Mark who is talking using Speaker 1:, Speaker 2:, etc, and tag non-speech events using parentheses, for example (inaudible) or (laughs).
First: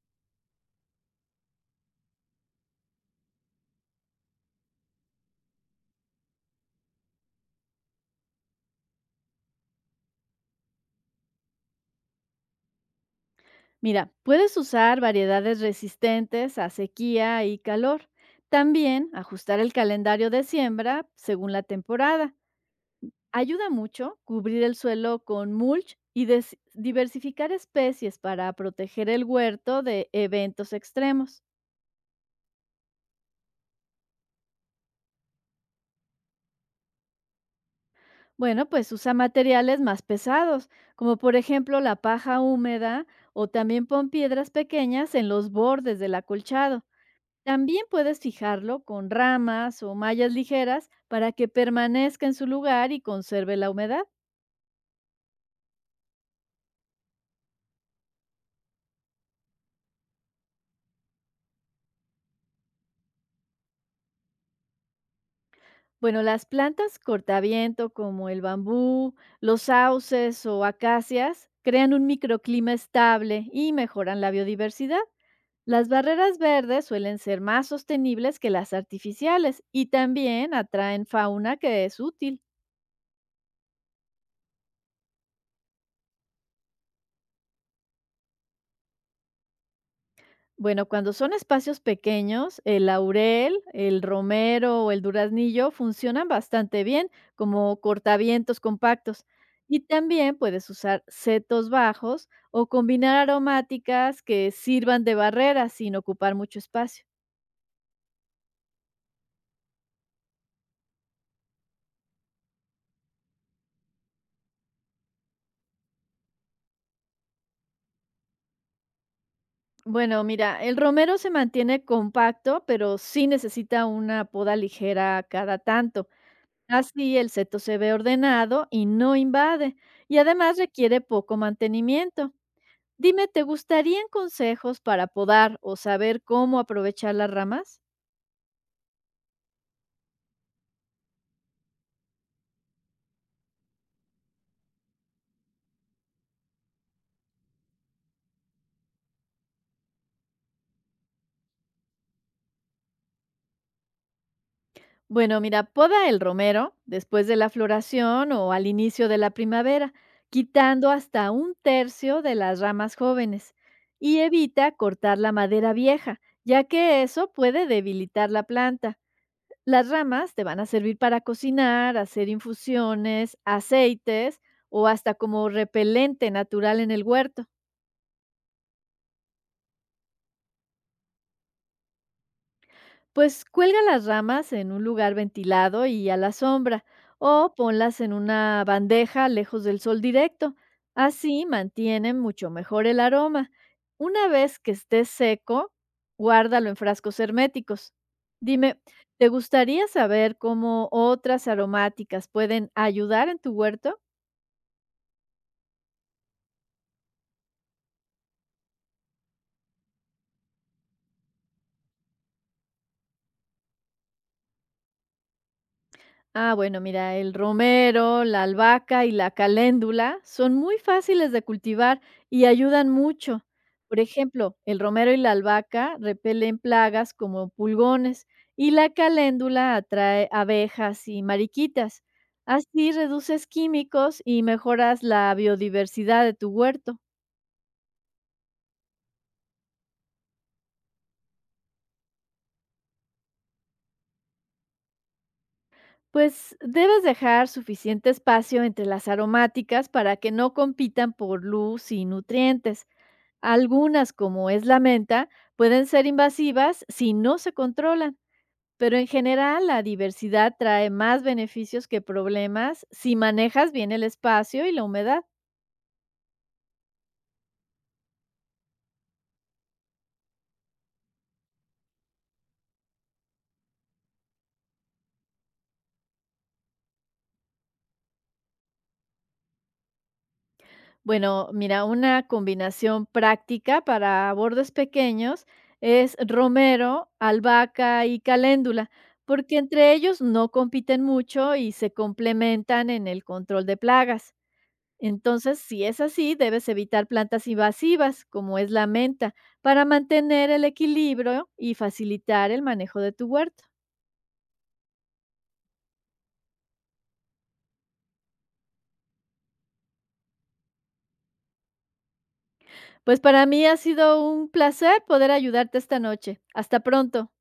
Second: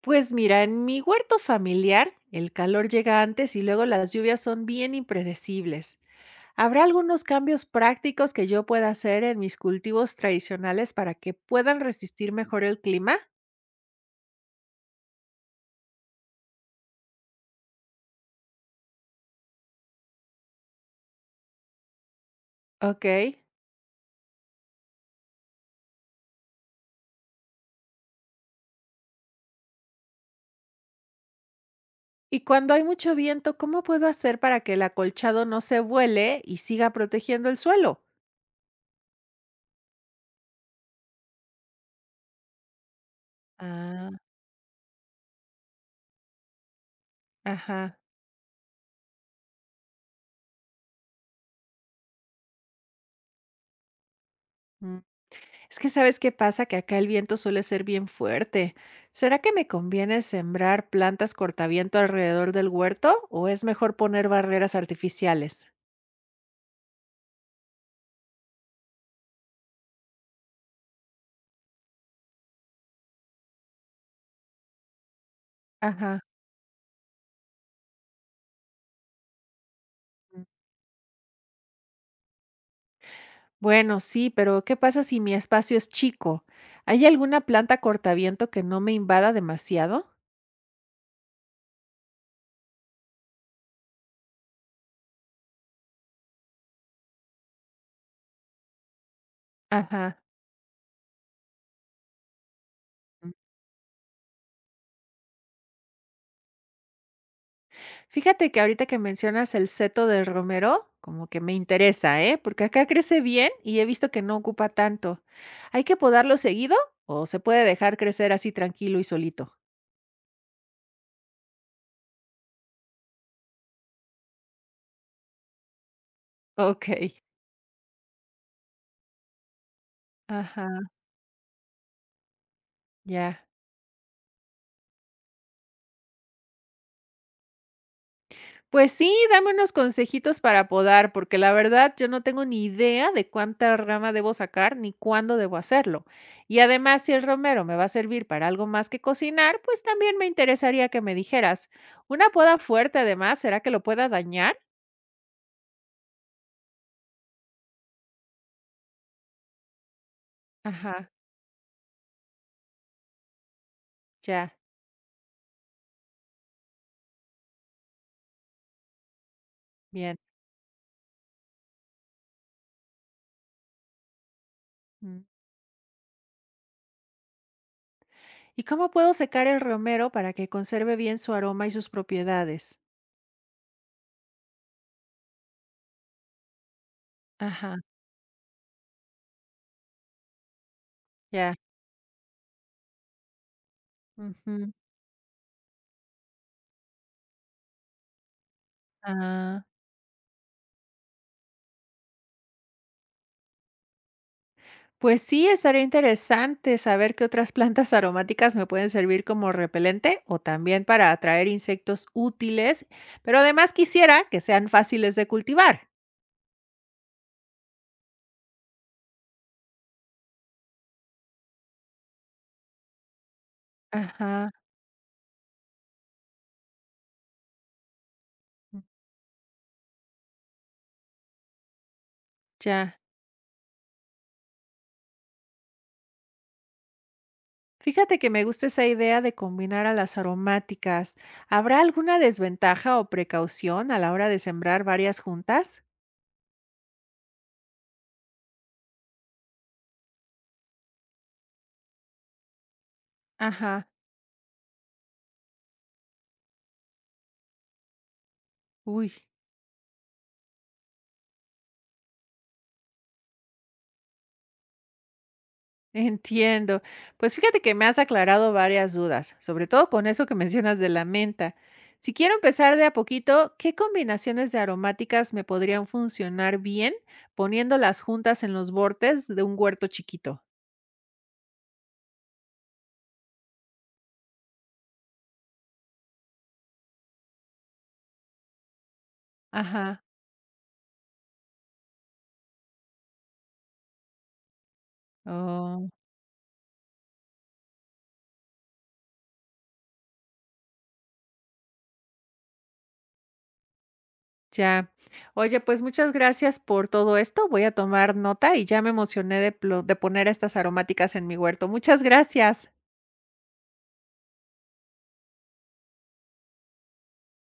Speaker 1: Pues mira, en mi huerto familiar el calor llega antes y luego las lluvias son bien impredecibles. ¿Habrá algunos cambios prácticos que yo pueda hacer en mis cultivos tradicionales para que puedan resistir mejor el clima?
Speaker 2: Mira, puedes usar variedades resistentes a sequía y calor. También ajustar el calendario de siembra según la temporada.
Speaker 1: Ok.
Speaker 2: Ayuda mucho cubrir el suelo con mulch y diversificar especies para proteger el huerto de eventos extremos.
Speaker 1: Y cuando hay mucho viento, ¿cómo puedo hacer para que el acolchado no se vuele y siga protegiendo el suelo?
Speaker 2: Bueno, pues usa materiales más pesados, como por ejemplo la paja húmeda o también pon
Speaker 1: Ah,
Speaker 2: piedras pequeñas en los bordes del acolchado. También
Speaker 1: ajá.
Speaker 2: puedes fijarlo con ramas o mallas ligeras para que permanezca en su lugar y conserve la humedad.
Speaker 1: Es que sabes qué pasa, que acá el viento suele ser bien fuerte. ¿Será que me conviene sembrar plantas cortaviento alrededor del huerto o es mejor poner barreras artificiales?
Speaker 2: Bueno, las plantas cortaviento como el bambú, los sauces o acacias crean un microclima estable y mejoran la biodiversidad. Las
Speaker 1: Ajá.
Speaker 2: barreras verdes suelen ser más sostenibles que las artificiales y también atraen fauna que es útil.
Speaker 1: Bueno, sí, pero ¿qué pasa si mi espacio es chico? ¿Hay alguna planta cortaviento que no me invada demasiado?
Speaker 2: Bueno, cuando son espacios pequeños, el laurel, el romero o el duraznillo funcionan bastante bien como cortavientos compactos. Y
Speaker 1: Ajá.
Speaker 2: también puedes usar setos bajos o combinar aromáticas que sirvan de barrera sin ocupar mucho espacio.
Speaker 1: Fíjate que ahorita que mencionas el seto de romero, como que me interesa, ¿eh? Porque acá crece bien y he visto que no ocupa tanto. ¿Hay que podarlo seguido o se puede dejar crecer así tranquilo y solito?
Speaker 2: Bueno, mira, el romero se mantiene compacto, pero sí necesita una poda ligera cada tanto.
Speaker 1: Ok.
Speaker 2: Así el seto se ve ordenado y no invade, y además
Speaker 1: Ajá,
Speaker 2: requiere poco mantenimiento. Dime, ¿te
Speaker 1: ya.
Speaker 2: gustarían consejos para podar o saber cómo aprovechar las ramas?
Speaker 1: Pues sí, dame unos consejitos para podar, porque la verdad yo no tengo ni idea de cuánta rama debo sacar ni cuándo debo hacerlo. Y además, si el romero me va a servir para algo más que cocinar, pues también me interesaría que me dijeras. Una poda fuerte, además, ¿será que lo pueda dañar?
Speaker 2: Bueno, mira, poda el romero después de la floración o al inicio de la primavera, quitando
Speaker 1: Ajá,
Speaker 2: hasta un tercio de las ramas jóvenes y
Speaker 1: ya,
Speaker 2: evita cortar la madera vieja, ya que eso puede debilitar la planta. Las
Speaker 1: bien.
Speaker 2: ramas te van a servir para cocinar, hacer infusiones, aceites o hasta
Speaker 1: Mm.
Speaker 2: como repelente natural en el huerto.
Speaker 1: ¿Y cómo puedo secar el romero para que conserve bien su aroma y sus propiedades?
Speaker 2: Pues cuelga las ramas en un lugar ventilado y a la sombra, o
Speaker 1: Ajá,
Speaker 2: ponlas en una bandeja lejos del sol directo. Así
Speaker 1: ya.
Speaker 2: mantienen mucho mejor el aroma. Una vez
Speaker 1: Ujú.
Speaker 2: que esté seco, guárdalo en frascos herméticos. Dime, ¿te
Speaker 1: Ah,
Speaker 2: gustaría saber cómo otras aromáticas pueden ayudar en tu huerto?
Speaker 1: pues sí, estaría interesante saber qué otras plantas aromáticas me pueden servir como repelente o también para atraer insectos útiles, pero además quisiera que sean fáciles de cultivar.
Speaker 2: Ah, bueno, mira, el romero, la albahaca y la caléndula son muy fáciles de cultivar y ayudan mucho. Por
Speaker 1: Ajá,
Speaker 2: ejemplo, el romero y la albahaca repelen plagas como pulgones y la caléndula atrae abejas y mariquitas. Así
Speaker 1: ya.
Speaker 2: reduces químicos y mejoras la biodiversidad de tu huerto.
Speaker 1: Fíjate que me gusta esa idea de combinar a las aromáticas. ¿Habrá alguna desventaja o precaución a la hora de sembrar varias juntas?
Speaker 2: Pues debes dejar suficiente espacio entre las aromáticas para que no compitan por luz y nutrientes.
Speaker 1: Ajá,
Speaker 2: Algunas, como es la menta, pueden ser invasivas si no se controlan, pero en
Speaker 1: uy,
Speaker 2: general la diversidad trae más beneficios que problemas si manejas bien el espacio y la humedad.
Speaker 1: (laughs) entiendo. Pues fíjate que me has aclarado varias dudas, sobre todo con eso que mencionas de la menta. Si quiero empezar de a poquito, ¿qué combinaciones de aromáticas me podrían funcionar bien poniéndolas juntas en los bordes de un huerto chiquito?
Speaker 2: Bueno, mira, una combinación práctica para bordes pequeños es romero, albahaca y caléndula, porque entre
Speaker 1: Ajá.
Speaker 2: ellos no compiten mucho y se complementan en el control de plagas. Entonces, si es así, debes evitar plantas invasivas, como es la menta, para mantener el equilibrio y facilitar el manejo de tu huerto.
Speaker 1: Ya. Oye, pues muchas gracias por todo esto. Voy a tomar nota y ya me emocioné de, de poner estas aromáticas en mi huerto. Muchas gracias.
Speaker 2: Pues para mí ha sido un placer poder ayudarte esta noche. Hasta pronto.